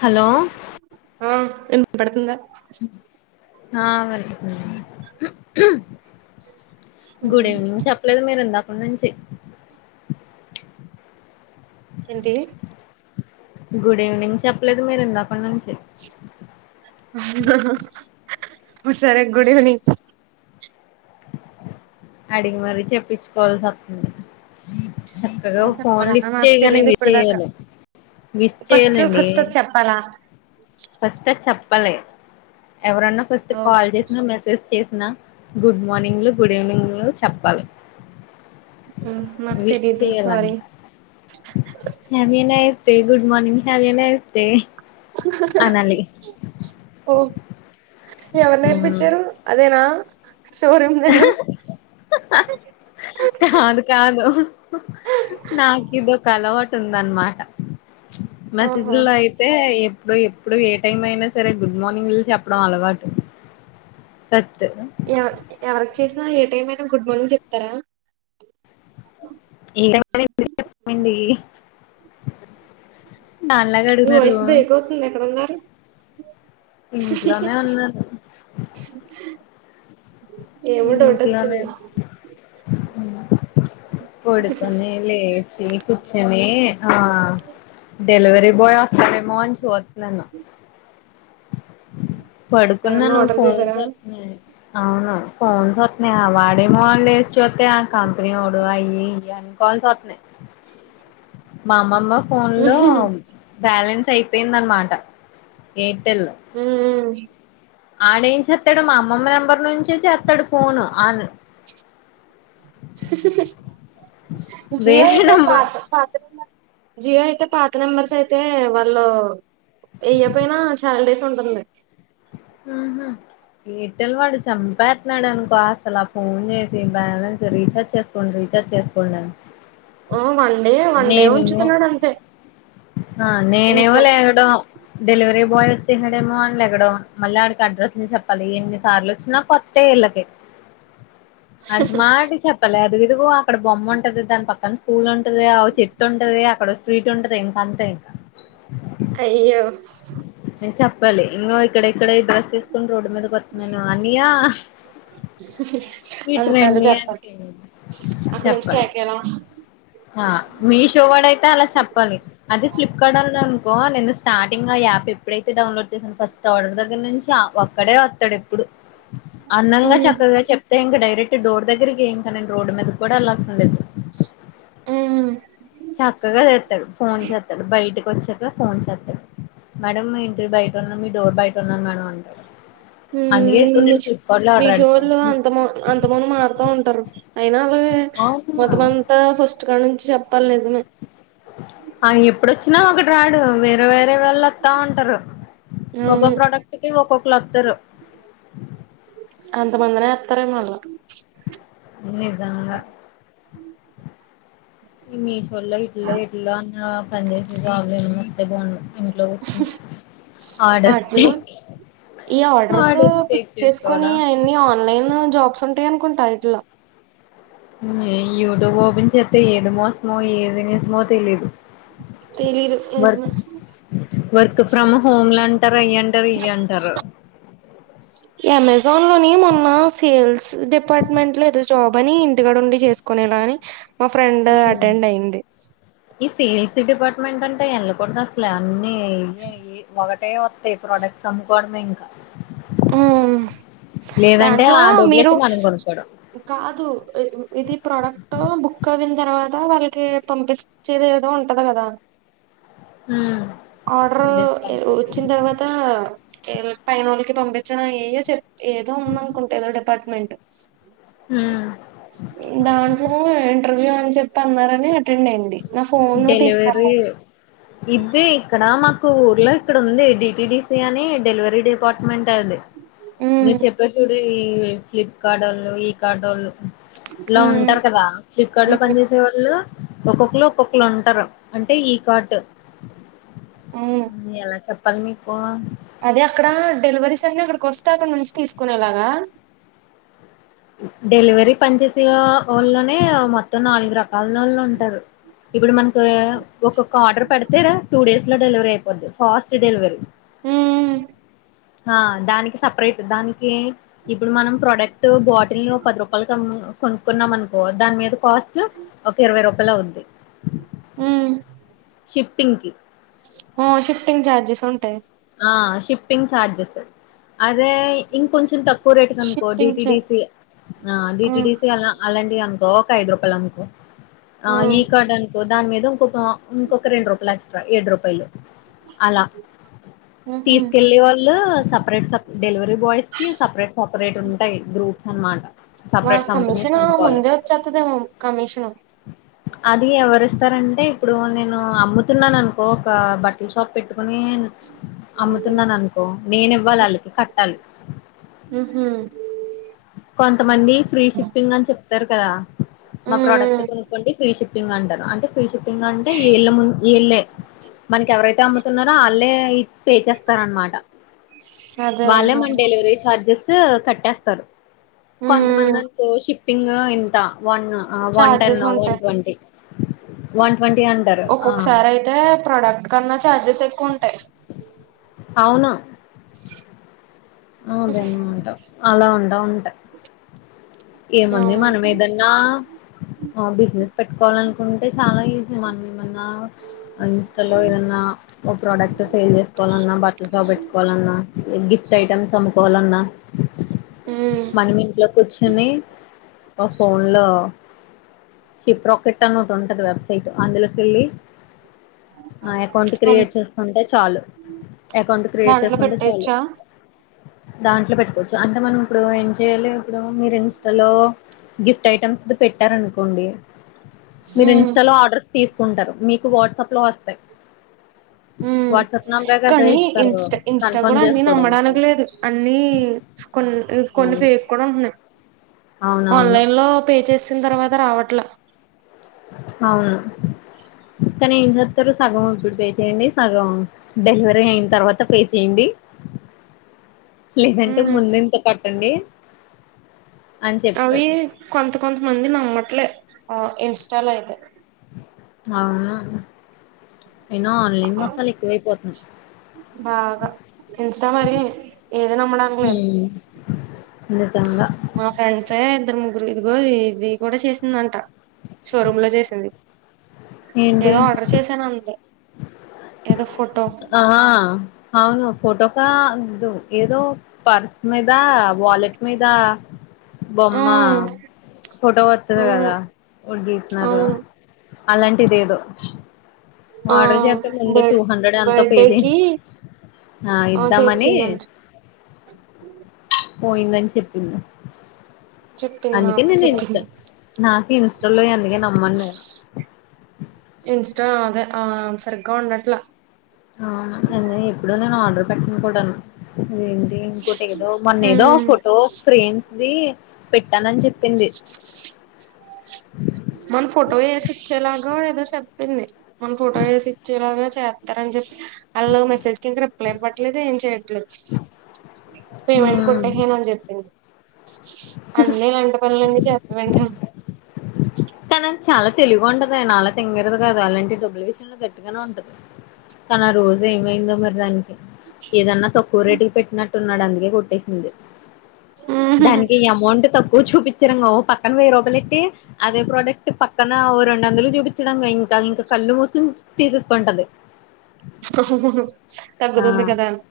Hello ఆ విన్పడుతుందా ఆ వినపడుతుంది ఉ ఊ హు ఏమేమ్ చెప్పలేదు మీరు ఇందాక నుంచి ఏంటీ గుడీవినింగ్ చెప్పలేదు మీరు ఇందాకన్నుంచి సరే గుడీవినింగ్ అడిగి మరీ చెప్పిచ్చుకోవాల్సి వత్తుంది చక్కగా ఫోన్ చెప్పాలా నాకు లిఫ్ట్చేయగనే తెలియదు ఇప్పుడు దాకా మెసేజులు మిస్ చేయనండీ పరా ఫస్టే చెప్పలే ఎవరన్న ఫస్ట్ ఓ కాల్ చేసినా మెసేజ్ చేసినా గుడ్ మార్నింగులు గుడ్ ఈవినింగ్లు చెప్పాలి ఉ నాకు తెలీదు sorry have a nice day good morning, have a nice day. ఓ ఎవర్ నేర్పించ్చారు అదేనా షోరూమ్ లాల్లో కాదు కాదు, నాక్ ఇదోక అలవాటు ఉందన్నమాట. ఓహో మెసేజ్లో అయి తే ఎప్పుడు, ఎప్పుడు ఏ టైం అయినా సరే గుడ్ మార్నింగ్ జూసి చెప్పడం అలవాటు. ఫస్ట్ దా ఎవ, ఎవరికి చేసినా ఏ టైం అయినా గుడ్ మార్నింగ్ చెప్తారా. [unintelligible] చెప్పింది నీవాయిసు బ్రేక్ అవుతుంది ఎక్కడున్నారు. ఇంట్లోనే ఉన్నాను. [unintelligible] ఏమో డౌట్ ఇంట్లోనే ఒచ్చింది. పడుకోని, లేచి, కుచోని ఆ డెలివరీ బాయ్ ఒస్తాడేమో అని చూత్తున్నాను. పడుకున్నా ఎవరన్నా నువ్ ఆర్డర్ ఫోన్ చేసారా చెత్తేనే ఫోన్స్ అస్తున్నాయి [unintelligible] ఏమో అని లేసి చూత్తే ఆ కంపెనీ ఒడు అయ్యి, ఇయ్యి అని కాల్స్ ఒస్తున్నాయి. మా అమ్మమ్మ ఫోన్ లో బ్యాలెన్స్ అయిపోయిందనమాట ఎయిర్టెల్. ఉమ్మ్ ఆడేఏం చేత్తడు మా అమ్మమ్మ నెంబర్ నుంచే చేత్తడు ఫోను, ఆన్ జీయో వేరే అయితే నంబర్ పాత్ జియో అయితే పాత నెంబర్స్ అయితే వాళ్ళు, ఎయ్యపోయినా చాలా డేస్ ఉంటుంది. ఉహు ఎయిర్టెల్ వాడు సంపేతున్నాడు అనుకో, అసలు ఆ ఫోన్ జేసి, బ్యాలెన్స్ రీచార్జ్ చేస్ ఫోను రీచార్జ్ చేసుకోండ్ అన్ ఓ వన్డే, వన్డే నేనేమో ఉంచుతున్నడంతే. ఆ నేనేమో లేగడం డెలివరీ బాయ్ వచ్చేసాడేమో అనీ లేగడం, మళ్ళీ ఆడికి అడ్రస్ [unintelligible] చెప్పాలి. ఎన్నిసార్లు వచ్చినా కొత్ త్తె ఇళ్ళకైత్ అంత మాటిక్ చెప్ ప్పాలి, అదిగిదుగో అక్కడ బొమ్మ ఉంటది, దాని పక్కన స్కూల్ ఉంటది, ఆ చెట్టు ఉంటది, అక్కడ స్ట్రీట్ ఉంటది ఇంకా అంత్ తేగా కయ్యో నేన్ చెప్పాలి, ఇంగో ఇక్కడెక్కడే డ్రాస్ తీసుకుని రోడ్డు మీదకి ఒత్తున్నాను అనియ్య మీటు అంతలా రండి చెప్పాలి [unintelligible] అక్కడ నుంచి చెప్పాలే కేకేయడం ఆ మీషో వాడైతే అలా చెప్పాలి. అది ఫ్లిప్కార్ట్ అళ్ళు అనుకో, నేను స్టార్టింగ్ ఆ యాప్ ఎప్పుడైతే డౌన్లోడ్ చేశాను ఫస్ తోడర్ దగ్గర నుంచి ఆ ఒక్కడే ఒత్తడు ఎప్పుడు, అందంగా మ్మ్ చక్కగా చెప్ తే ఇంగ డైరెక్ట్ డోర్ దగ్గరకే, ఇంకా నేన్ రోడ్ మీద అలాసిన మ్మ్ చక్కగా చేస్తాడు ఫోన్ చేస్తాడు బయ బయటకి వచ్చాక ఫోన్ చేస్త మేడం మీ ఇంటి బయట ఉన్నా మీ డోర్ బయట ఉన్నాను మేడం అంటారు [unintelligible] లో ఆర్డర్ మేషోలో పెడతాను అంత మ అంతమంది మారుతా ఉంటారు అయినా అది మొత్తమం అవును అంత ఫస్ట్ నుంచి చెప్పాలి నిజమే ఆ ఎప్పుడుచ్చిన ఒకటి రాడు వేరే వేరే వాళ్ళు వత్త ఉంటారు మొగ అవును ప్రోడక్ట్ కి ఒక్కొక్క వతరు అంతమందిన అత్రే మళ్ళం నిజంగ మీషోర్ లో ఇట్లో ఇట్ల అన్న పని చేసి బాగలేను మస్తే బాగున్నాది ఇంట్లో వచ్చి ఆడస్తే ఆటిల్లో [unintelligible] ఈ ఆర్డర్స్ పిక్ చేసుకుని చేసుకోవడం అన్ని ఆన్లైన్ జాబ్స్ ఉంటాయి అనుకుంట ఇట్లో ఈ యూట్యూబ్ ఓపన్ [unintelligible] ఏది మోసమో ఏది నిజమో తెలిదు [unintelligible] వర్క్ నిజమే వర్క్ ఫ్రమ్ హోమ్ అంటారు అయ అంటారు ఇయ అంటారు [unintelligible] అమెజాన్ లోని మొన్న సేల్స్ డిపార్ట్మెంట్ లో ఏదో జాబ్ అని ఇంటికడ ఉండి చేస్ [unintelligible] మా ఫ్రెండ్ అటెండ్ అయింది ఈ సేల్స్ డిపార్ట్మెంట్ అంటే వెళ్ళకూడదు అసల అన్నీ [unintelligible] అవే వత్తయ్ ప్రోడక్ట్స్ అమ్ముకోవడమే ఇంకా ఉమ్. లేదంటే దాంట్లో ఆ మీరు డొబ్లెట్ మనం కొనుక్కోడం కాదు ఇది ప్రోడక్ట్ బుక్ అయిన తర్వాత వాళ్ళకి పంపిస్ వచ్చేదే ఏదో ఉంటది కదా ఉమ్ ఆర్డర్ డిస్పాచ్ వచ్చిన చేసేది తర్వ త పైనో [unintelligible] పంపించడం ఏయో చె ఏదో ఉంద అనుకుంట ఏదో డిపార్ట్మెంట్ హు దాంట్లో ఇంటర్వ్యూ అని చెప్పి అన్నారని అటెండ్ అయింది నా ఫోన్ తీసుకో డెలివరీ ఇది ఇక్కడ మాకు ఊర్లో ఇక్కడ ఉంది డిటిడడిసి అని డెలివరీ డిపా మంటది ఉమ్, మీరు చెప్పే చూడి ఈ ఫ్లిప్కార్ట్ వాళ్ళు ఈ కార్ట్ వాళ్ళు ఇలా ఉమ్, ఉంటారు కదా ఫ్లిప్కార్ట్ లో ఉమ్, పని చేేసే ఒళ్ళు ఒక్కొక్కరు ఒక్కొక్కళ ఉంటారు అంటే ఈ కార్ట్ ఉమ్. ఎలా చెప్ లి మీకు అదే అక్కడ డెలివరీస్ అన్ని అక్కడికి వస్తే అక్కడ నుంచి తీసుకునేలాగ డెలివరీ పనిచేసే వాళ్ల్లోనే మొ నాలుగు రకాలళు ఉంటారు ఇప్పుడు మనకు ఒక్కొక్క ఆర్డర్ పెడితేరా టూ డేస్ [unintelligible] డెలివరీ అయిపో [unintelligible] పాస్ట్ డెలివరీ ఉ హ దానికి సపరేట్ దానికి ఇప్పుడు మనం ప్రోడక్ట్ [unintelligible] పది రూపయలకు కొనుక్కున్నాం అనుకో దాని మీద కాస్ట్ ఒక ఇరవై రూపాయలు అవ్వుది ఉ షిఫ్టింగ్కి షిఫ్టింగ్ చార్జెస్ ఉంటాయి ఆషిఫ్టింగ్ చార్జెస్ అదే ఇంకొంచెం తక్కువ రేటు కనుకో షిఫ్టింగ్ ఛార్జ్ డిటిడిసి ఆ డిటిడిసి అలా అలాంటియి అనుకో ఒక ఐదు రూపాయలు అనుకో ఈ కార్డ్ అనుకో దాని మీద ఇంకోక ఇంకొక రెండు రూపాయలు ఎక్స్ట్రా ఏడు రూపాయలు అలా తీసుకెళ్ళేవాళ్ళు స సపరేట్ స డెలివరీ బాయ్స్కి సపరేట్ సపరేట్ ఉంటాయి గ్రూప్స్ అన్మాట వాళ్ళ కమిషన్ ముందే వచ్చేతదేమో కమిషన్ అది ఎవరిస్తారంటే ఇప్పుడు నేను అమ్ముతున్నాను అనుకో ఒక బట్టలు షాప్ పెట్టుకుని అమ్ముతున్నాను అనుకో నేను ఇవ్వాలి ఆళ్ళకి కట్టాలి. ఊ ఉ కొంతమంది ఫ్రీ షిప్పింగ్ అని చెప్తారు కదా మా ప్రోడక్ట్ కొనుక్కోండి ఫ్రీ షిప్ ఇగ అంటరు అంటే ఫ్రీ షుటింగ్ అంటే ఈళ్ళ ముందు ఈళ్ళే మనకి ఎవరై అమ్ముతున్నారో ఆళ్ళే పే చేస్తార అన్మాట అదే వాళ్ళే మన డెలివరీ చార్జెస్ కట్టేస్తారు కొంతమంది అంటే షిప్పింగ్ ఇంత one one ten charges one ఉంటాయి ట్వంటీ వన్ ట్వంటి వన్ ఒక్కొక్కసారి అయితే ప్రొడక్ట్ కన్నా చార్జెస్ ఎక్కువ ఉంటాయి. అవునా! అదేం ఉంటవు అలా ఉండవు అంటా ఏముంది మనం అవును ఏదన్నా! బిజినెస్ పెట్టుకోవాలనుకుంటే చాలా ఈజీ మనకు ఏమన్నా ఇన్స్టలో ఏదన్నా! ఓ ప్రోడక్ట్ సేల్ చేసుకోవాలన్నా బట్టల షాప్ బేట్టుకోవాలన్నా గిఫ్ట్ ఐటమ్స్ అమ్ము పోవాలన్న మనము ఇంట్లోకోచ్చి నీ పో ఫోన్ లో షిప్ రాకెట్ అని ఓటి ఉంటది వెబ్సైట్ అందులోకెళ్ళి ఆ ఎకౌంట్ ఉమ్ క్రియేట్ చేసుకుంటే చాలు ఎకౌంట్ క్రియేట్ దాంట్లో చేసుకుంటే చాలు పెట్టేయచ్చా దాంట్లో పెట్టుకోవచ్చు అంటే మనం ఇప్పుడు ఏం చెయ్యాలెంగదా మీరు ఇంస్టాలో గిఫ్ట్ ఐటమ్స్ పెట్టారనుకోండి మీరు ఉమ్ ఇన్స్టాలో ఆర్డర్స్ తీసుకుంటారు మీకు వాట్సాప్ లో వోస్తాయి ఉ కనీ ఇస్తారు ఇన్స్టా ఇన్స్టా గూడ కన్ఫర్మ్ అన్ని చేసుకోవడానికి నమ్మడానికి లేదు అన్ని కొన్ కొన్ని అవును ఫేక్ కూడ ఉన్నయి అవునవును ఆన్లైన్ లో పే చేసిన తర్వాత రావట్లా అవును కానీ ఏం చేస్తారు సగం ఇప్పుడు పే చేయండి సగం డెలివరీ అయిన తర్వాత పే చేయండీ. లేదంటే ఉమ్ ముందే ఇంత కట్టండి అని అవి చెప్తారు కొంత కొంత మంది నమ్మట్లే ఆ ఇన్స్టాలో అయితే అవునా ఇనో ఆన్లైన్ మసాల ఎక్కువై పోతుంది బాగా ఇన్స్టా మరి ఏది నమ్మడానికి లేదు హ్మ్ నిజంగా మా ఫ్రెండ్సే ఇద్దరు ముగ్గురు ఇదిగో ఇది కూడా చేసిందంట షోరూమ్ లో జేసింది. ఏదో ఏంటి ఆర్డర్ చేశాను అంతే ఏదో ఫోటో ఆహా అవును ఫోటోకా వద్దు ఏదో పర్స్ మీద వాలెట్ మీద ఆ బొమ్మ ఫోటో ఆ వత్తది కదా ఒదీతన్నారు అవును అలాంటిదేదో ఆ ఆర్డర్ చేత్తే ముందే టూ బర్ హండ్రెడో ఎంతో పే బర్త్డేకి చేసి ఆ ఇద్దామనీ పోయిందని చెప్పింది చెప్పింది అందుకే నాకు నేను చెప్పింది ఇన్స్టా నాకు ఇన్స్టాలోయి అందుకే నమ్మను నేను ఇన్స్టా అదే ఆ సరిగ్గా ఉండట్లా అవును నేను ఎప్పుడు నేను ఆర్డర్ పెట్టను కూడాను అదేంటి ఇంకోటి ఏదో మొన్న ఏదో ఉమ్. ఫోటో ఫ్రేమ్ది పెట్టానని చెప్పి మన ఫోటో యేసి ఇచ్చేలాగా ఏదో చెప్పింది మన ఫోటో యేసి ఇచ్చేలాగా చేత్తారని చెప్పి వాళ్ళు మెసేజ్ కి ఇంకా రిప్లై ఇవ్వట్లేదు ఏం చేయట్లేదు పేమెంట్ హ్మ్ కొట్టెసాను అన్ని చెప్పింది అన్నీ ఇలాంటి పనులన్ని చేస్తాదంట తనూ చాలా తెలివిగా ఉంటదే నాలా తింగరది కాదు అలాంటి డబ్బుల విషయంలో గట్టిగానే ఉంటది కానీ ఆ రోజు ఏమైందో మరి దానికి ఏదన్నా తక్కువ రేటుకి పెట్టినట్టున్నాడు అందుకే కొట్టేసింది దానికి ఎమౌంట్ తక్కువ చూపిచ్చారుంగ ఓ పక్కన వెయ్యి రూపాయలు ఎట్టి అదే ప్రోడక్ట్ పక్కన ఓ రెండు వందలుకి చూపించాడు అనుకో ఇంకా ఇంకా కళ్ళు మూసుకని తీసేసుకుంటది ఆ తగ్గుతుంది కదా అని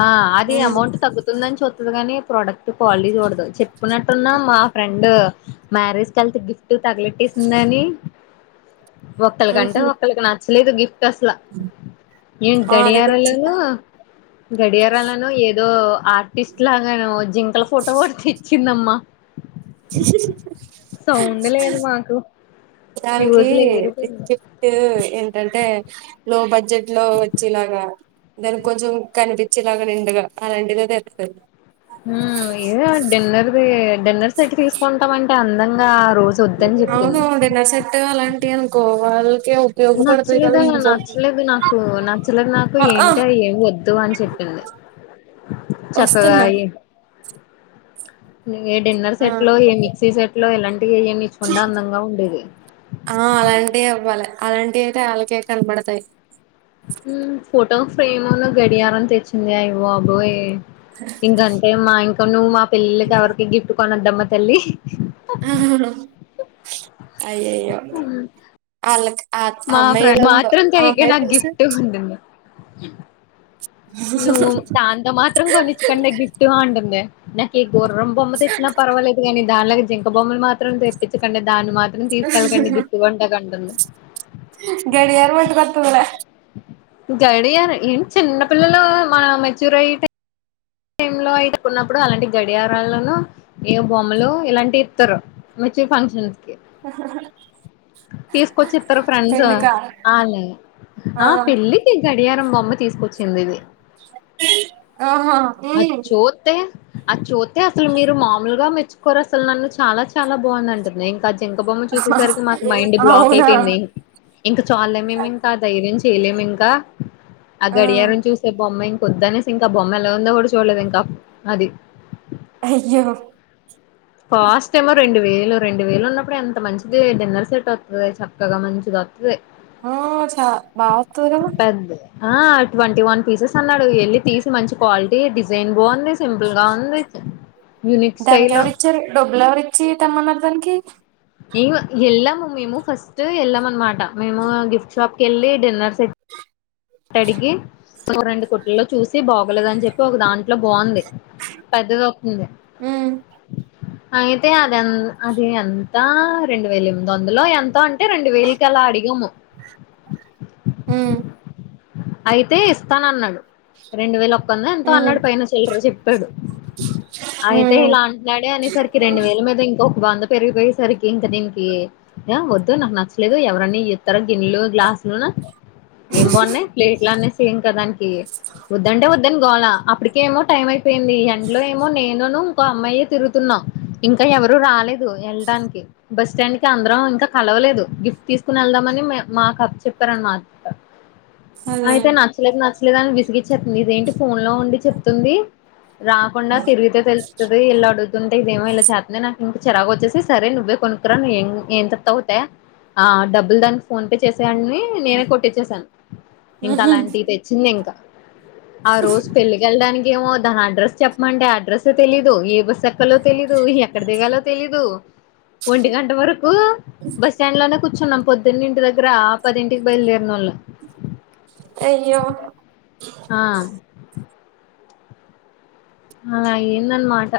ఆ అది ఎమౌంట్ తగ్గుతు తుందని చూత్తది కాని ప్రోడక్ట్ క్వాలిటీ చూడదు చెప్పినట్టున్న మా ఫ్రెండ్ మ్యారేజ్‌ కెల్తే గిఫ్ట్ టూ తగిలెట్టేసిందని ఒకళకంటే ఉహు ఒకళకి నచ్చలేదు గిఫ్ట్ అసలా ఎం ఆ అదే గడియారంలోను గడియారంలోను ఏదో ఆర్ట్ టిస్లాగాను జింకల ఫోటో ఒకటి తేచ్చిందమ్మా తెచ్చిందా మాకు దానికి ఫ్యూజులు ఎగిరిపోయింది ఏంటంటే లో బడ్జెట్ లో వచ్చెలాగా దానికి కొంచెం కనిపిచెలాగా నిండుగా అలాంటిదే తెత్తది హ్మ్ ఏదో డిన్నర్ది డిన్నర్ సెట్ తీసుకుంటాం అంటే అందంగా రోజు వద్దని అవును చెప్పింది డిన్నర్ సెట్టు అలాంటియి అనుకో వాళ్ళ నచ్చలేదు అలా నచ్చలేదు నాకు నచ్చలేదు నాకు ఆ ఆ ఏంటి అది ఏమి వద్దు అని చెప్పింది చక్కగా వస్తున్నా ఏ డిన్నర్ ఆ సెట్ లో ఏ మిక్సీ సెట్ ట్లో ఇలాంటివి ఏయన్నా ఇచ్చుకుంటే అందంగా ఉండేది ఆ అలాంటియే అవ్వాలి అలాంటి అయితే ఆళ్ళకే కనపడతాయి ఫోటో ఫ్రేము అన్ను గడియారం తెచ్చింది అయ్య బాబోయ్ ఇంకంటే మా ఇంక నువ్వు మా పెల్లిలకి ఎవరికి గిఫ్ట్ కొనొద్దమ్మా తల్లి అయ్యయ్యో హ్మ్. అళ్ళకి మా ఫ్రండ్ మాత్రం తేకే నాకు ఫేస్ గిఫ్ట్ అంటుంది నువ్వు దాంతో మాత్రం కొనిచ్చకండే గిఫ్ట్ అంటుంది నాకు ఈ గుర్రం బొమ్మ తెచ్చినా పర్వాలేదు కాని దానిలాగా జింక బొమ్మలు మాత్రం తెప్పించకండి దాన్ని మాత్రం తీసుకెళ్కండి గిఫ్ట్ కొంటాకి అంటుంది గడియారం అట్టు కొత్తందే గడియార ఎన్ చిన్నా పిల్లలూ మా మెచ్యూరై టేమ్ లో అయినప్పుడు నప్పుడు అలాంటి గడియారాలను ఏ బోమ్లు ఇలాంటివి ఇత్తరు వచ్చే ఫంక్షన్ తీస్కొచ్చి ఇత్తరూ ఫ్రెండ్సు పెళ్లికా ఆలే ఆ పెళ్ళి గడియారం బొమ్మ తీస్కొచ్చింది ఇది ఆహా అది ఉమ్. చోతే అది చోతే అసలు మీరు మాముల్గ మెచ్చు కోరు అసల్ నన్ను చాలా చాలా బావుంది అంటుంది ఇంకా జింక బొమ్మ చూసేసరికి మాకు మైండ్ బ్లాక్ అవునా అయిపోయింది. ఇంకా చాల్ లే మేం ఇంకా ఆ ధైర్యం చేయలేము ఇంకా ఆ గడియారం చూస్తే బొమ్మ ఇంకొదు అనేసి ఇంకా బొమ్మ ఎలా ఉందో గూడా చూడ్లేదు ఇంకా. అది అయ్యోలో కాస్ట్ ఏమో రెండు వేలు రెండు వేలు ఉన్నప్పుడు ఎంత మంచిదీ డిన్నర్ సెట్ ఓస్తాది చక్కగా మంచిది పె ఆ చ బా వత్తది కదా పదే ఆ ట్వంటీ వన్ పీసెస్ అన్నాడు ఎళ్ళి తీసి మంచి క్వాలిటీ డిజైన్ బావుంది సింపుల్ గా ఉంది యూనిక్ స్టైలు త్ డబ్బులేవ్రీ చి తెమ్మనతంకీ ఎవ ఎళ్లామా మేము ఫస్టు ఎళ్ళాం అన్నమాట మేమూ ఆ గిఫ్ట్ షాప్ కెళ్ళి డిన్నర్ సెట్ కడిగి ఓ రోండు కుట్లల్లో చూసి బాగోలేదని జెప్పి ఒక దాంట్లో బావుంది పద్దది ఒతుంది ఉమ్ అయితే అది ఆన్ అదీ ఎంతా రెండు వేల ఎమ్దందాలో ఎంతో అంటే రెండు వేలు కళ అడిగము ఉ అయితే ఇస్తానన్నాడు రెండు వేల ఒక్కందో ఎంతో ఉమ్ అన్నాడు పైన చిల్లడ్రూ చెప్పాడు అయితే ఉమ్ ఇలా అంట్నాడే అనేసరికి రెండు వేల మీద ఇంకొ ఒక వంద పెరిగిపోయేసరికి ఇంకా దీనికి యా వోద్దు నాక్ నచ్లేదూ ఎవరన్న యీ తర గిన్నెలు గ్లాస్లునూ ఏం బావున్నాయి ప్లేట్లు అనిసీ ఇంకా దాని కి వోద్దంటే వోద్దని గోళా అప్పీడికే ఏమో టైం అయిపోయింది ఎండ్లో ఏమో నేను ను ఇంకో అమ్మాయి తిరుతున్నాం ఇంకా ఎవరు రాలేదు ఎల్డానికి బస్ స్టాండ్ కి అంద్రాం ఇంకా కలవలేదు గిఫ్ట్ తీస్కుని ఎళ్దామని మే మాక్ అప్పచెప్పర్ మా అదేలే పిల్లక్ నచ్చలేదు అని విసిగించేత్నది ఇదేంటి ఫోన్ లో ఉండి చెప్తుంది రాకుండా తిరుగితే తెల్తదీ ఇలా అడుతుంది ఇదేమో ఇలా చేత్నది నాకు ఇంక చిరాకు ఒచ్చేసి సరే నువ్వే కొనుక్కు రా ను ఎన్ తెతవో త్యా ఆ డబ్బులు దానికి ఫోన్ పే చేసేయాన్నీ నేనే కొటించేసాను ఇంకా ఉహు, అలాంటీ తెచ్చింది ఇంకా ఆ రోజు పెళ్లికి ఎళ్ళడన్ ఏమో దా అడ్రస్ చెప్పమంటే ఆ అడ్రస్ తెలీయదు ఏ బస్ తేక్కాలో తెలీదు ఎక్కడ దిగాలో తెలీదూ ఒంటి గంట వరకూ బస్ స్టాండ్ లోనే కూచూన్నాం పొద్దున్న ఇంటి దగ్గర ఆ పదింటికి బైల్దేరినోళం అయ్యో ఆ అలా అయ్యిందన మాట.